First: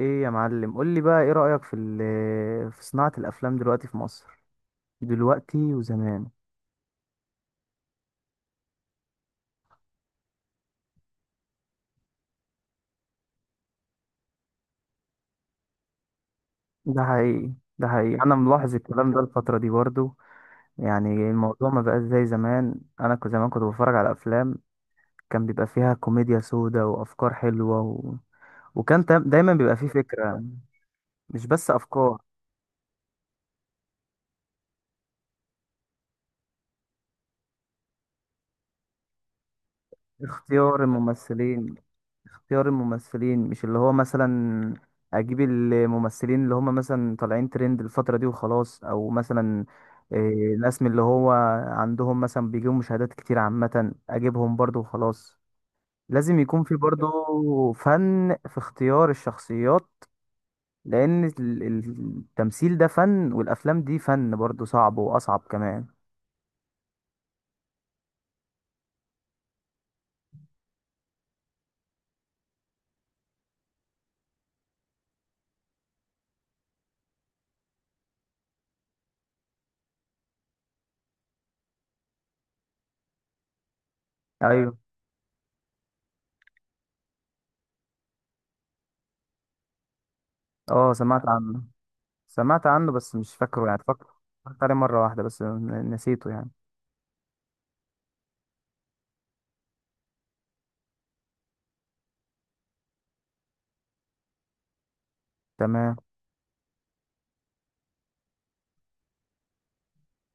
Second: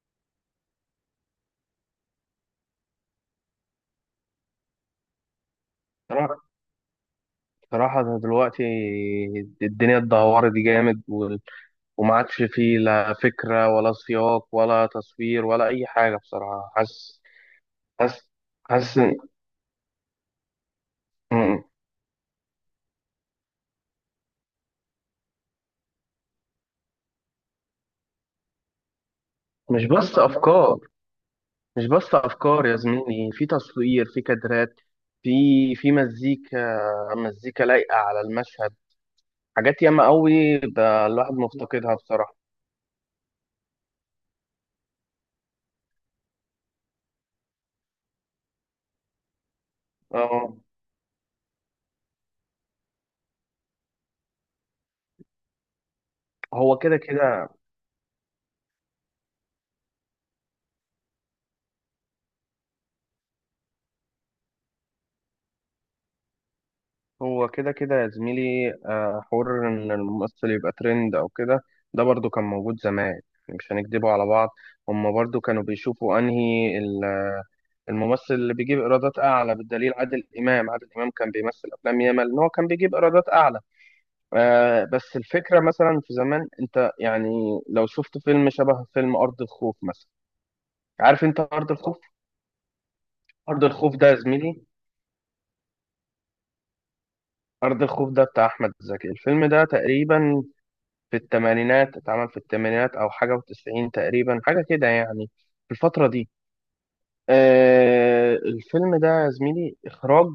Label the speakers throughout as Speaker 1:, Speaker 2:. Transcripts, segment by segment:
Speaker 1: ايه يا معلم، قول لي بقى ايه رأيك في صناعة الافلام دلوقتي في مصر، دلوقتي وزمان.
Speaker 2: صراحة صراحة، ده دلوقتي الدنيا اتدهورت جامد وما عادش فيه لا فكرة ولا سياق ولا تصوير ولا أي حاجة بصراحة.
Speaker 1: ده حقيقي ده حقيقي
Speaker 2: حاسس
Speaker 1: انا ملاحظ
Speaker 2: حاسس.
Speaker 1: الكلام ده الفترة دي برضو. يعني
Speaker 2: مم.
Speaker 1: الموضوع ما بقاش زي زمان، انا كنت زمان كنت بتفرج على افلام كان بيبقى فيها كوميديا سودا وافكار حلوة وكان تا- دايما بيبقى
Speaker 2: مش
Speaker 1: فيه
Speaker 2: بس
Speaker 1: فكرة.
Speaker 2: أفكار،
Speaker 1: مش بس
Speaker 2: مش بس
Speaker 1: افكار.
Speaker 2: أفكار يا زميلي، في تصوير، في كادرات، في في مزيكا، مزيكا لايقة على المشهد، حاجات ياما قوي
Speaker 1: اختيار
Speaker 2: ده الواحد
Speaker 1: الممثلين
Speaker 2: مفتقدها بصراحة.
Speaker 1: اختيار الممثلين مش اللي هو مثلا، اجيب الممثلين اللي هم مثلا طالعين ترند الفترة دي وخلاص، او مثلا
Speaker 2: آه،
Speaker 1: ناس من اللي هو عندهم مثلا بيجيبوا مشاهدات كتير عامة، اجيبهم برضو وخلاص. لازم يكون في
Speaker 2: هو كده كده،
Speaker 1: برضو فن في اختيار الشخصيات. لان التمثيل ده فن، والافلام دي فن برضو صعب واصعب كمان.
Speaker 2: هو كده كده يا زميلي، حوار إن الممثل يبقى ترند أو كده ده برضو كان موجود زمان. يعني مش هنكدبه على بعض. هما برضو كانوا بيشوفوا أنهي الممثل اللي بيجيب إيرادات أعلى. بالدليل عادل إمام، عادل إمام كان بيمثل أفلام ياما إن هو كان بيجيب إيرادات أعلى.
Speaker 1: ايوه.
Speaker 2: بس الفكرة مثلا في زمان أنت، يعني لو شفت فيلم شبه فيلم أرض الخوف مثلا.
Speaker 1: اه، سمعت
Speaker 2: عارف أنت
Speaker 1: عنه.
Speaker 2: أرض الخوف؟
Speaker 1: سمعت عنه بس مش
Speaker 2: أرض
Speaker 1: فاكره، يعني
Speaker 2: الخوف ده
Speaker 1: فاكره.
Speaker 2: يا
Speaker 1: اتفرجت
Speaker 2: زميلي
Speaker 1: عليه مرة واحدة بس ن- نسيته يعني.
Speaker 2: أرض الخوف ده بتاع أحمد زكي. الفيلم ده تقريبا في الثمانينات اتعمل، في الثمانينات او حاجه وتسعين تقريبا، حاجه كده يعني. في
Speaker 1: تمام.
Speaker 2: الفتره دي، الفيلم ده يا زميلي، اخراج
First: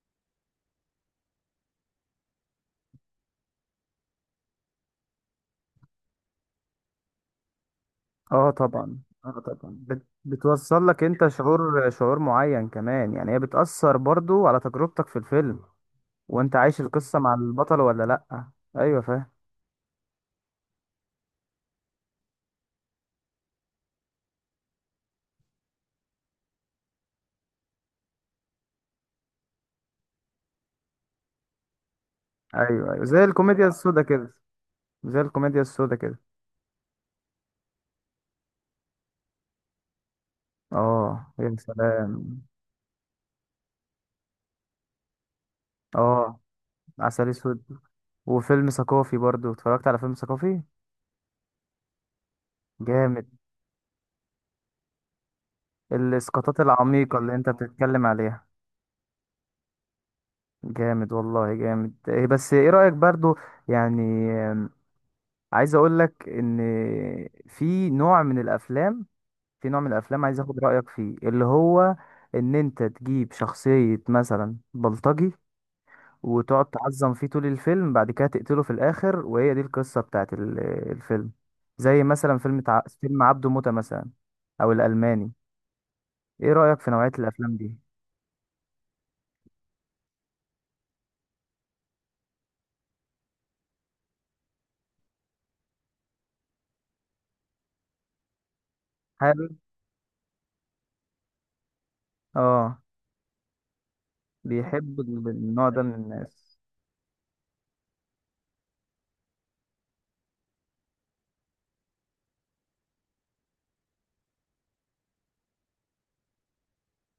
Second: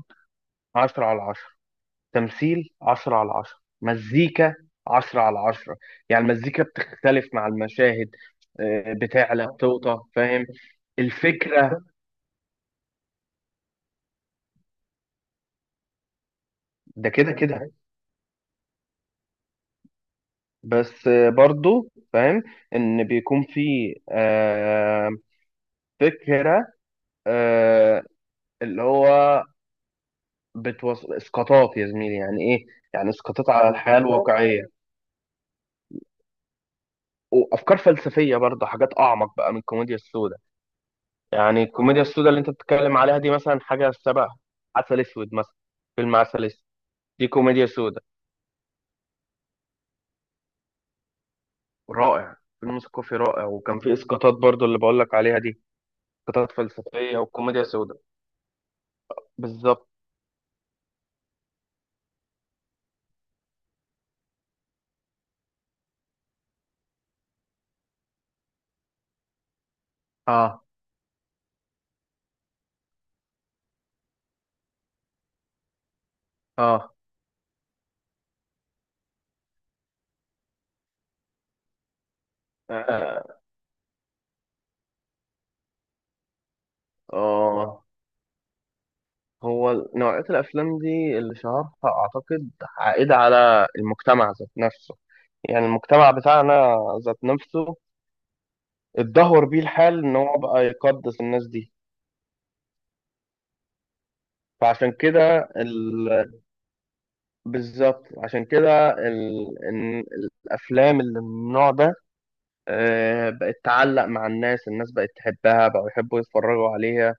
Speaker 2: 10/10، تمثيل 10/10، مزيكا 10/10. يعني المزيكا بتختلف مع المشاهد،
Speaker 1: اه طبعا. اه
Speaker 2: بتعلى،
Speaker 1: طبعا،
Speaker 2: بتوطى، فاهم
Speaker 1: بتوصل لك انت
Speaker 2: الفكرة؟
Speaker 1: شعور معين كمان، يعني هي بتأثر برضو على تجربتك في الفيلم، وانت عايش
Speaker 2: ده
Speaker 1: القصة
Speaker 2: كده
Speaker 1: مع
Speaker 2: كده،
Speaker 1: البطل ولا لأ. ايوه، فاهم.
Speaker 2: بس برضو فاهم ان بيكون في آه، فكرة، آه، اللي هو اسقاطات يا زميلي، يعني ايه.
Speaker 1: ايوه ايوه،
Speaker 2: يعني
Speaker 1: زي
Speaker 2: اسقاطات على،
Speaker 1: الكوميديا
Speaker 2: يعني، الحياة،
Speaker 1: السودا
Speaker 2: اسقاطات
Speaker 1: كده.
Speaker 2: الواقعية،
Speaker 1: زي الكوميديا السودا كده
Speaker 2: وافكار فلسفية برضه، حاجات اعمق بقى من الكوميديا السوداء.
Speaker 1: اه يا
Speaker 2: يعني الكوميديا السوداء اللي
Speaker 1: سلام.
Speaker 2: انت بتتكلم عليها دي مثلا حاجة شبه عسل اسود مثلا. فيلم
Speaker 1: اه،
Speaker 2: عسل اسود دي
Speaker 1: عسل اسود.
Speaker 2: كوميديا سوداء.
Speaker 1: وفيلم ثقافي برضو، اتفرجت على فيلم ثقافي.
Speaker 2: رائع، فيلم ثقافي
Speaker 1: جامد.
Speaker 2: رائع وكان فيه اسقاطات برضه اللي بقول لك عليها دي، اسقاطات
Speaker 1: الاسقاطات العميقة
Speaker 2: فلسفية
Speaker 1: اللي انت
Speaker 2: وكوميديا سوداء.
Speaker 1: بتتكلم عليها.
Speaker 2: بالظبط.
Speaker 1: جامد والله جامد. إيه بس ايه رأيك برضو، يعني، عايز اقول لك ان، في نوع من الافلام، في نوع من الافلام عايز اخد
Speaker 2: اه،
Speaker 1: رايك فيه، اللي هو ان انت تجيب شخصيه مثلا بلطجي وتقعد
Speaker 2: اه،
Speaker 1: تعظم فيه طول الفيلم، بعد كده تقتله في الاخر، وهي دي القصه بتاعت الفيلم. زي مثلا فيلم
Speaker 2: اه،
Speaker 1: عبده موتة مثلا، او الالماني. ايه رايك في نوعيه الافلام دي؟
Speaker 2: آه. هو نوعية الأفلام دي اللي شهرها، أعتقد، عائد على المجتمع ذات نفسه. يعني المجتمع بتاعنا ذات نفسه اتدهور
Speaker 1: هل،
Speaker 2: بيه الحال إن هو بقى يقدس الناس دي.
Speaker 1: اه،
Speaker 2: فعشان
Speaker 1: بيحب
Speaker 2: كده
Speaker 1: النوع ده من
Speaker 2: ال...
Speaker 1: الناس.
Speaker 2: بالظبط عشان كده إن الأفلام اللي من النوع ده، بقت تعلق مع الناس. الناس بقت تحبها، بقوا يحبوا يتفرجوا عليها،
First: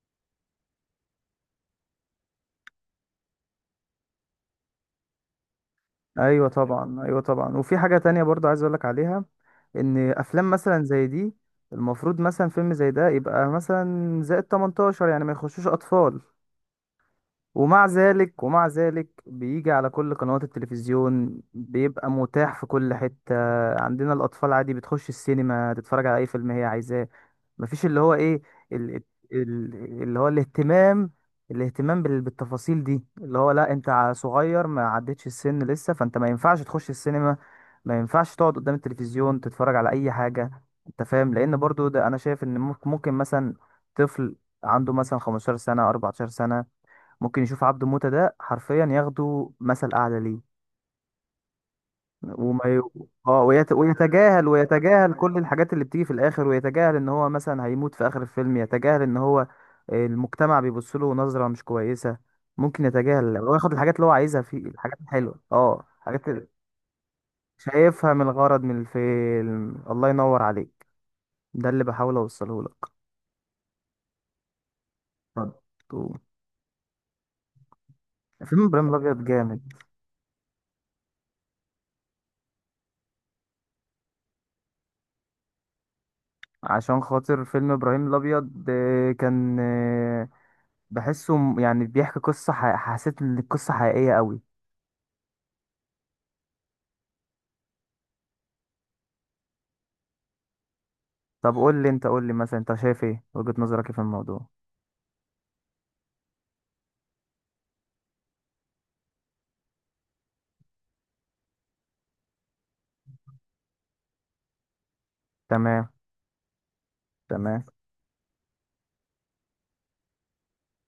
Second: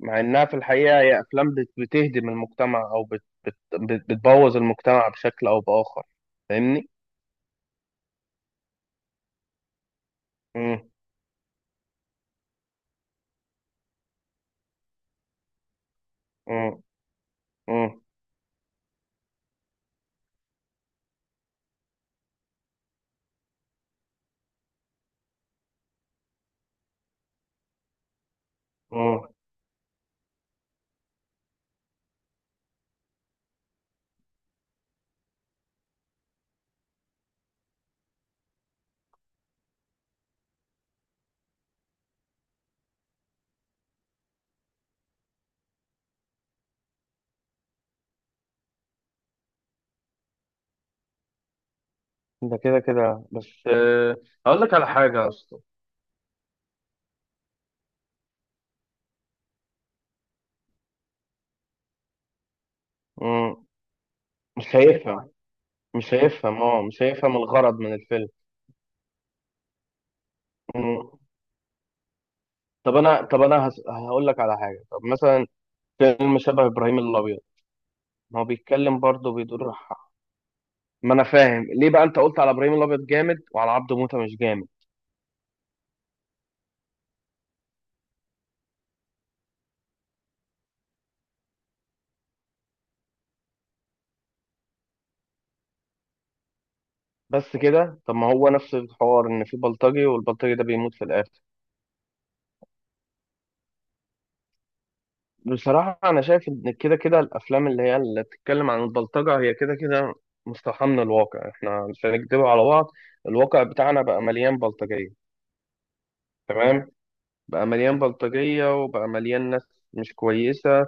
Speaker 2: مع إنها في الحقيقة هي أفلام بتهدم المجتمع، أو بتبوظ المجتمع بشكل أو بآخر.
Speaker 1: ايوه
Speaker 2: فاهمني؟
Speaker 1: طبعا ايوه طبعا. وفي حاجه تانية برضو عايز اقولك عليها، ان افلام
Speaker 2: مم.
Speaker 1: مثلا زي دي، المفروض مثلا فيلم زي ده يبقى مثلا زائد 18، يعني ما يخشوش اطفال.
Speaker 2: مم.
Speaker 1: ومع
Speaker 2: مم.
Speaker 1: ذلك ومع ذلك بيجي على كل قنوات التلفزيون، بيبقى متاح في كل حتة. عندنا الأطفال عادي بتخش السينما تتفرج على أي فيلم هي عايزاه. مفيش اللي هو إيه، ال...
Speaker 2: مم.
Speaker 1: ال... اللي هو الاهتمام، الاهتمام بالتفاصيل دي، اللي هو لا أنت صغير، ما عدتش السن لسه، فأنت ما ينفعش تخش السينما، ما ينفعش تقعد قدام التلفزيون تتفرج على أي حاجة. أنت فاهم؟ لأن برضو ده أنا شايف إن ممكن، ممكن مثلا طفل عنده مثلا 15 سنة، 14 سنة، ممكن يشوف عبده موتة ده حرفيا، ياخده مثل أعلى ليه.
Speaker 2: ده
Speaker 1: وما
Speaker 2: كده
Speaker 1: ي...
Speaker 2: كده،
Speaker 1: اه،
Speaker 2: بس
Speaker 1: ويتجاهل،
Speaker 2: اقول لك على
Speaker 1: ويتجاهل
Speaker 2: حاجه يا
Speaker 1: كل
Speaker 2: اسطى.
Speaker 1: الحاجات اللي بتيجي في الآخر، ويتجاهل إن هو مثلا هيموت في آخر الفيلم، يتجاهل إن هو المجتمع بيبص له نظرة مش كويسة. ممكن يتجاهل
Speaker 2: مم.
Speaker 1: وياخد الحاجات اللي هو عايزها في
Speaker 2: مش
Speaker 1: الحاجات
Speaker 2: هيفهم
Speaker 1: الحلوة، اه الحاجات اللي
Speaker 2: مش هيفهم الغرض من
Speaker 1: شايفها من
Speaker 2: الفيلم.
Speaker 1: الغرض من الفيلم. الله ينور عليك،
Speaker 2: مم.
Speaker 1: ده اللي بحاول أوصله لك.
Speaker 2: هقول لك على حاجه، طب مثلا
Speaker 1: برضو.
Speaker 2: فيلم شبه ابراهيم الابيض، ما هو
Speaker 1: فيلم ابراهيم
Speaker 2: بيتكلم
Speaker 1: الابيض
Speaker 2: برضه،
Speaker 1: جامد.
Speaker 2: بيدور ما انا فاهم ليه بقى انت قلت على ابراهيم الابيض جامد وعلى عبده موته مش جامد.
Speaker 1: عشان خاطر فيلم ابراهيم الابيض، آه، كان آه، بحسه يعني بيحكي قصة حسيت ان القصة حقيقية قوي.
Speaker 2: بس كده، طب ما هو نفس الحوار، ان في بلطجي والبلطجي ده بيموت في الاخر.
Speaker 1: طب قول لي انت قول لي مثلا انت شايف ايه، وجهة نظرك إيه في الموضوع؟
Speaker 2: بصراحة أنا شايف إن كده كده الأفلام اللي هي اللي بتتكلم عن البلطجة، هي كده كده مستوحاة من الواقع، إحنا مش هنكدب على بعض، الواقع بتاعنا بقى مليان بلطجية،
Speaker 1: تمام.
Speaker 2: تمام؟
Speaker 1: تمام.
Speaker 2: بقى مليان بلطجية وبقى مليان ناس مش كويسة،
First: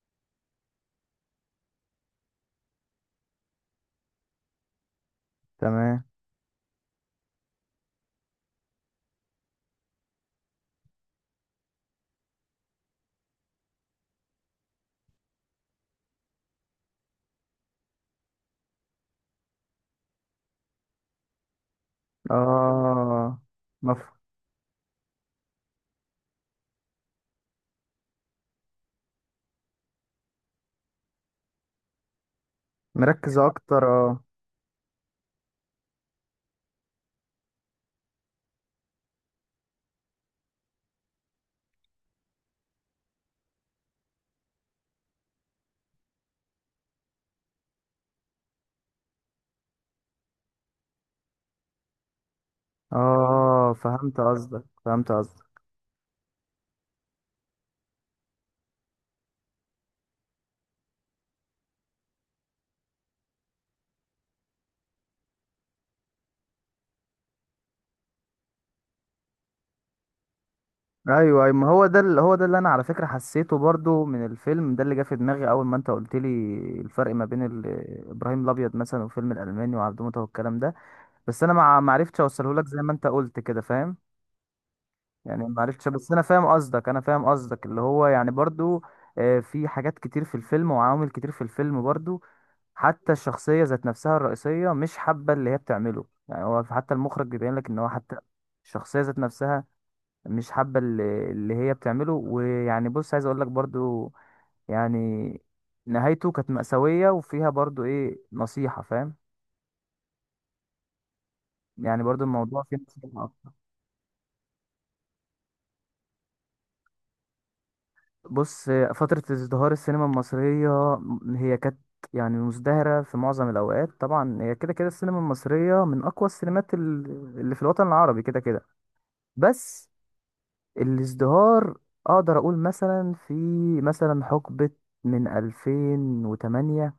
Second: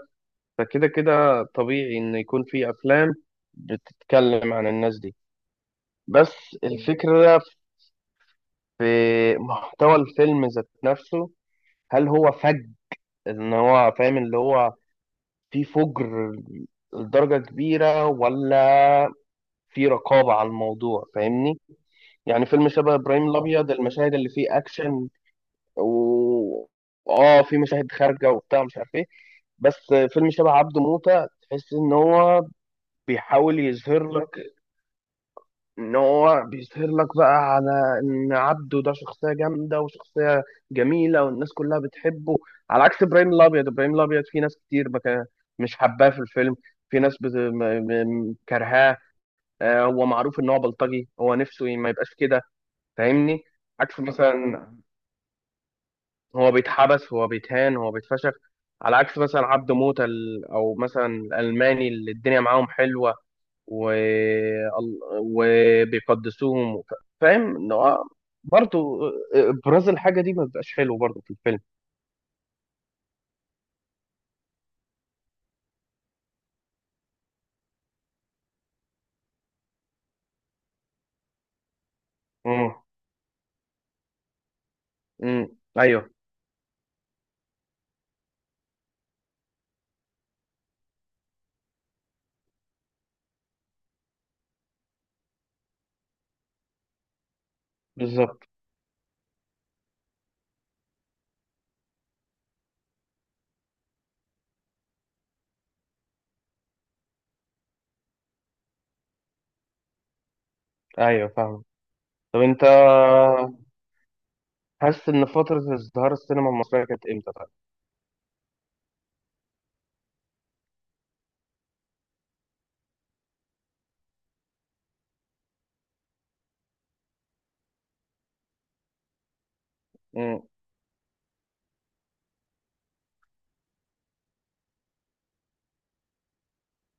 Speaker 2: فكده كده طبيعي إن يكون في أفلام بتتكلم عن الناس دي،
Speaker 1: تمام.
Speaker 2: بس الفكرة في محتوى الفيلم ذات نفسه، هل هو فج، إن هو فاهم اللي هو في فجر لدرجة كبيرة، ولا في رقابة على الموضوع، فاهمني؟ يعني فيلم شبه إبراهيم
Speaker 1: اه.
Speaker 2: الأبيض
Speaker 1: مف...
Speaker 2: المشاهد اللي فيه أكشن و اه في مشاهد خارجة وبتاع، مش عارف إيه. بس فيلم شبه عبده موتة تحس إن هو
Speaker 1: مركز
Speaker 2: بيحاول
Speaker 1: اكتر،
Speaker 2: يظهر
Speaker 1: اه.
Speaker 2: لك، إن هو بيظهر لك بقى على إن عبده ده شخصية جامدة وشخصية جميلة والناس كلها بتحبه، على عكس إبراهيم الأبيض. إبراهيم الأبيض في ناس كتير مش حباه في الفيلم، في ناس كرهاه. هو معروف إن هو بلطجي، هو نفسه ما يبقاش كده. فاهمني؟
Speaker 1: اه
Speaker 2: عكس
Speaker 1: فهمت قصدك،
Speaker 2: مثلا، هو بيتحبس، هو بيتهان، هو بيتفشخ، على عكس مثلا عبده موتة او مثلا الالماني اللي الدنيا معاهم حلوه وبيقدسوهم فاهم إن هو برضه ابراز الحاجه دي ما بيبقاش حلو برضه في
Speaker 1: ايوه ايوه،
Speaker 2: الفيلم.
Speaker 1: ما هو ده اللي انا على فكرة حسيته برضو من الفيلم ده، اللي جه في دماغي اول ما انت قلت لي الفرق ما بين ابراهيم الابيض مثلا والفيلم الالماني وعبد موتة والكلام ده. بس انا ما عرفتش اوصله لك
Speaker 2: امم.
Speaker 1: زي ما انت قلت كده، فاهم؟
Speaker 2: امم.
Speaker 1: يعني ما عرفتش،
Speaker 2: ايوه.
Speaker 1: بس انا فاهم قصدك، اللي هو يعني برضو آه، في حاجات كتير في الفيلم وعوامل كتير في الفيلم برضو، حتى الشخصية ذات نفسها الرئيسية مش حابة اللي هي بتعمله، يعني هو حتى المخرج بيبين لك ان هو حتى
Speaker 2: بالظبط.
Speaker 1: الشخصية ذات نفسها مش حابة اللي هي بتعمله. ويعني بص عايز اقول لك برضو يعني، نهايته كانت مأساوية وفيها برضو ايه نصيحة، فاهم؟
Speaker 2: ايوه، فاهم.
Speaker 1: يعني برضو
Speaker 2: طب
Speaker 1: الموضوع
Speaker 2: انت
Speaker 1: فيه نصيحة.
Speaker 2: حاسس ان فتره ازدهار السينما المصريه كانت امتى، طيب؟
Speaker 1: بص، فترة ازدهار السينما المصرية، هي كانت يعني مزدهرة في معظم الأوقات طبعا، هي كده كده السينما المصرية من أقوى السينمات اللي في الوطن العربي كده كده. بس
Speaker 2: امم.
Speaker 1: الازدهار، أقدر أقول مثلا في، مثلا حقبة من 2008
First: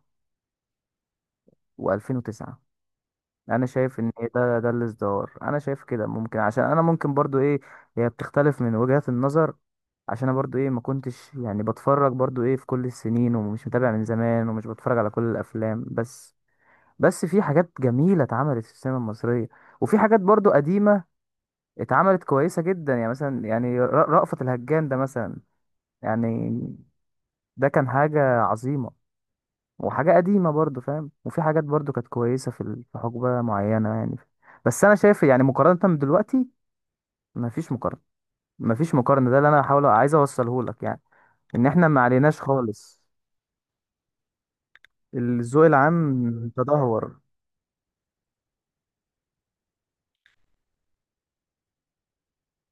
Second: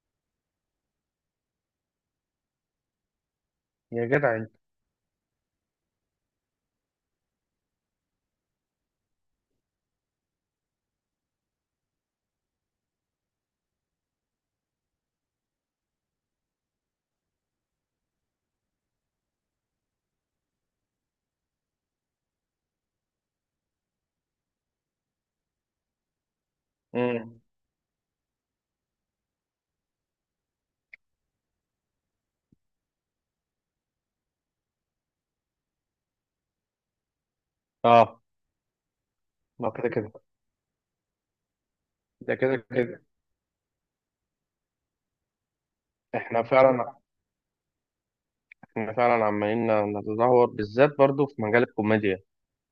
Speaker 1: و2009، انا شايف
Speaker 2: يا
Speaker 1: ان إيه،
Speaker 2: جدع انت.
Speaker 1: ده الازدهار، انا شايف كده. ممكن عشان انا ممكن برضو ايه، هي بتختلف من وجهات النظر، عشان انا برضو ايه ما كنتش يعني بتفرج برضو ايه في كل السنين، ومش متابع من زمان، ومش بتفرج على كل الافلام. بس بس في حاجات جميلة اتعملت في السينما المصرية، وفي حاجات برضو قديمة اتعملت كويسة جدا، يعني مثلا يعني رأفت الهجان ده مثلا يعني،
Speaker 2: امم.
Speaker 1: ده كان حاجة عظيمة وحاجة قديمة برضو، فاهم؟ وفي حاجات برضو كانت كويسة في حقبة معينة يعني. بس أنا شايف يعني مقارنة بدلوقتي، مفيش مقارنة.
Speaker 2: اه،
Speaker 1: مفيش مقارنة ده اللي أنا
Speaker 2: ما
Speaker 1: حاول
Speaker 2: كده كده،
Speaker 1: عايز أوصله لك يعني، إن إحنا ما
Speaker 2: ده
Speaker 1: عليناش
Speaker 2: كده
Speaker 1: خالص،
Speaker 2: كده.
Speaker 1: الذوق العام
Speaker 2: احنا فعلا
Speaker 1: تدهور.
Speaker 2: احنا فعلا عمالين نتدهور، بالذات برضو في مجال الكوميديا.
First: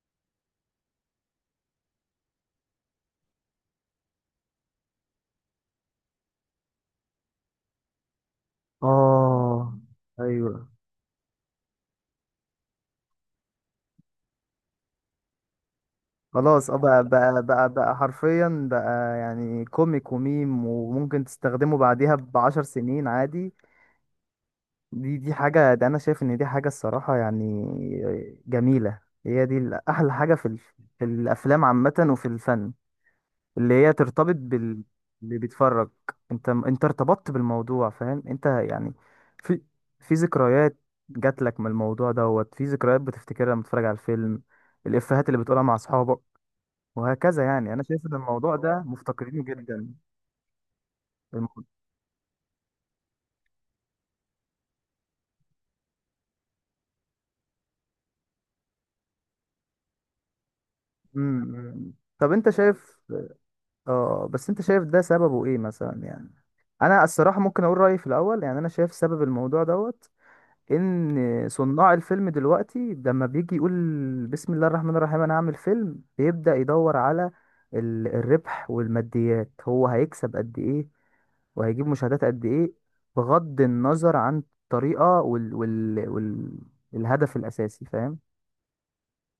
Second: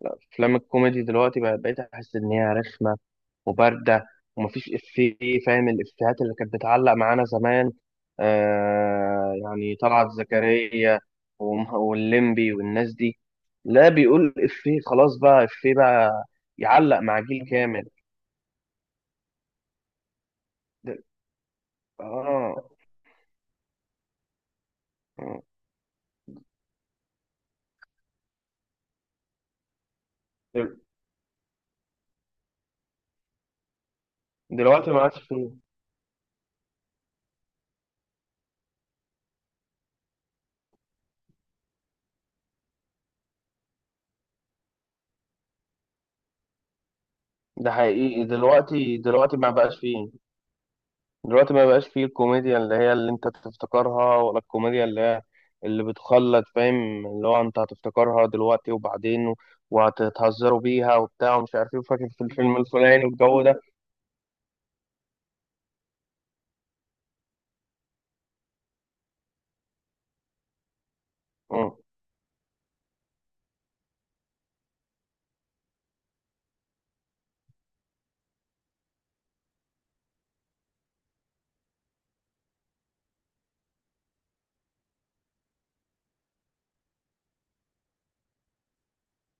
Speaker 2: لا، افلام الكوميدي دلوقتي بقيت احس ان هي رخمه وبارده ومفيش افيه. فاهم الافيهات اللي كانت بتعلق معانا زمان؟ يعني
Speaker 1: آه.
Speaker 2: طلعت
Speaker 1: أيوه.
Speaker 2: زكريا واللمبي والناس دي. لا، بيقول افيه خلاص، بقى افيه بقى
Speaker 1: خلاص اه،
Speaker 2: يعلق
Speaker 1: بقى
Speaker 2: مع
Speaker 1: بقى
Speaker 2: جيل
Speaker 1: بقى
Speaker 2: كامل.
Speaker 1: بقى حرفيا بقى، يعني كوميك وميم،
Speaker 2: دل...
Speaker 1: وممكن تستخدمه بعديها بعشر
Speaker 2: اه.
Speaker 1: سنين عادي. دي
Speaker 2: آه.
Speaker 1: حاجة، ده أنا شايف إن دي حاجة الصراحة يعني جميلة، هي دي أحلى حاجة
Speaker 2: دل...
Speaker 1: في الأفلام عامة وفي الفن، اللي هي ترتبط بال،
Speaker 2: دلوقتي ما عادش
Speaker 1: اللي
Speaker 2: فيه.
Speaker 1: بيتفرج. أنت ارتبطت بالموضوع، فاهم أنت يعني؟ في، في ذكريات جات لك من الموضوع دوت، في ذكريات بتفتكرها لما تتفرج على الفيلم، الإفيهات اللي بتقولها مع أصحابك وهكذا.
Speaker 2: ده
Speaker 1: يعني أنا شايف إن
Speaker 2: حقيقي،
Speaker 1: الموضوع ده
Speaker 2: دلوقتي
Speaker 1: مفتقرينه
Speaker 2: ما بقاش
Speaker 1: جدا.
Speaker 2: فيه. دلوقتي
Speaker 1: الم...
Speaker 2: ما بقاش فيه الكوميديا اللي هي اللي انت تفتكرها، ولا الكوميديا اللي هي اللي بتخلد، فاهم؟ اللي هو انت هتفتكرها دلوقتي وبعدين وهتتهزروا بيها
Speaker 1: م-
Speaker 2: وبتاع ومش
Speaker 1: م-
Speaker 2: عارف ايه،
Speaker 1: م.
Speaker 2: وفاكر في
Speaker 1: طب أنت
Speaker 2: الفيلم
Speaker 1: شايف،
Speaker 2: الفلاني والجو ده.
Speaker 1: اه بس انت شايف ده سببه ايه مثلا يعني. انا الصراحه ممكن اقول رايي في الاول، يعني انا شايف سبب الموضوع دوت، ان
Speaker 2: مم.
Speaker 1: صناع الفيلم دلوقتي، لما بيجي يقول بسم الله الرحمن الرحيم انا هعمل فيلم، بيبدا يدور على الربح والماديات، هو هيكسب قد ايه، وهيجيب مشاهدات قد ايه، بغض النظر عن الطريقه الهدف الاساسي، فاهم؟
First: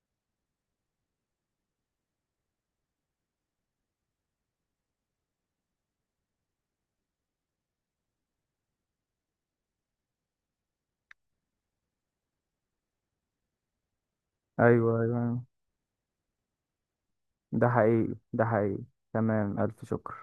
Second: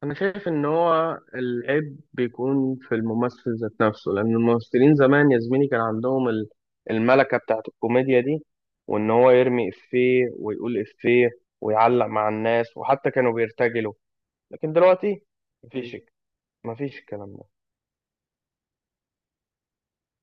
Speaker 2: انا شايف ان هو العيب بيكون في الممثل ذات نفسه، لان الممثلين زمان يا زميلي كان عندهم الملكة بتاعت الكوميديا دي، وان هو يرمي افيه ويقول افيه ويعلق مع الناس وحتى كانوا بيرتجلوا. لكن
Speaker 1: ايوه
Speaker 2: دلوقتي
Speaker 1: ايوه.
Speaker 2: مفيش مفيش الكلام ده
Speaker 1: ده حقيقي ده حقيقي. تمام، الف شكر.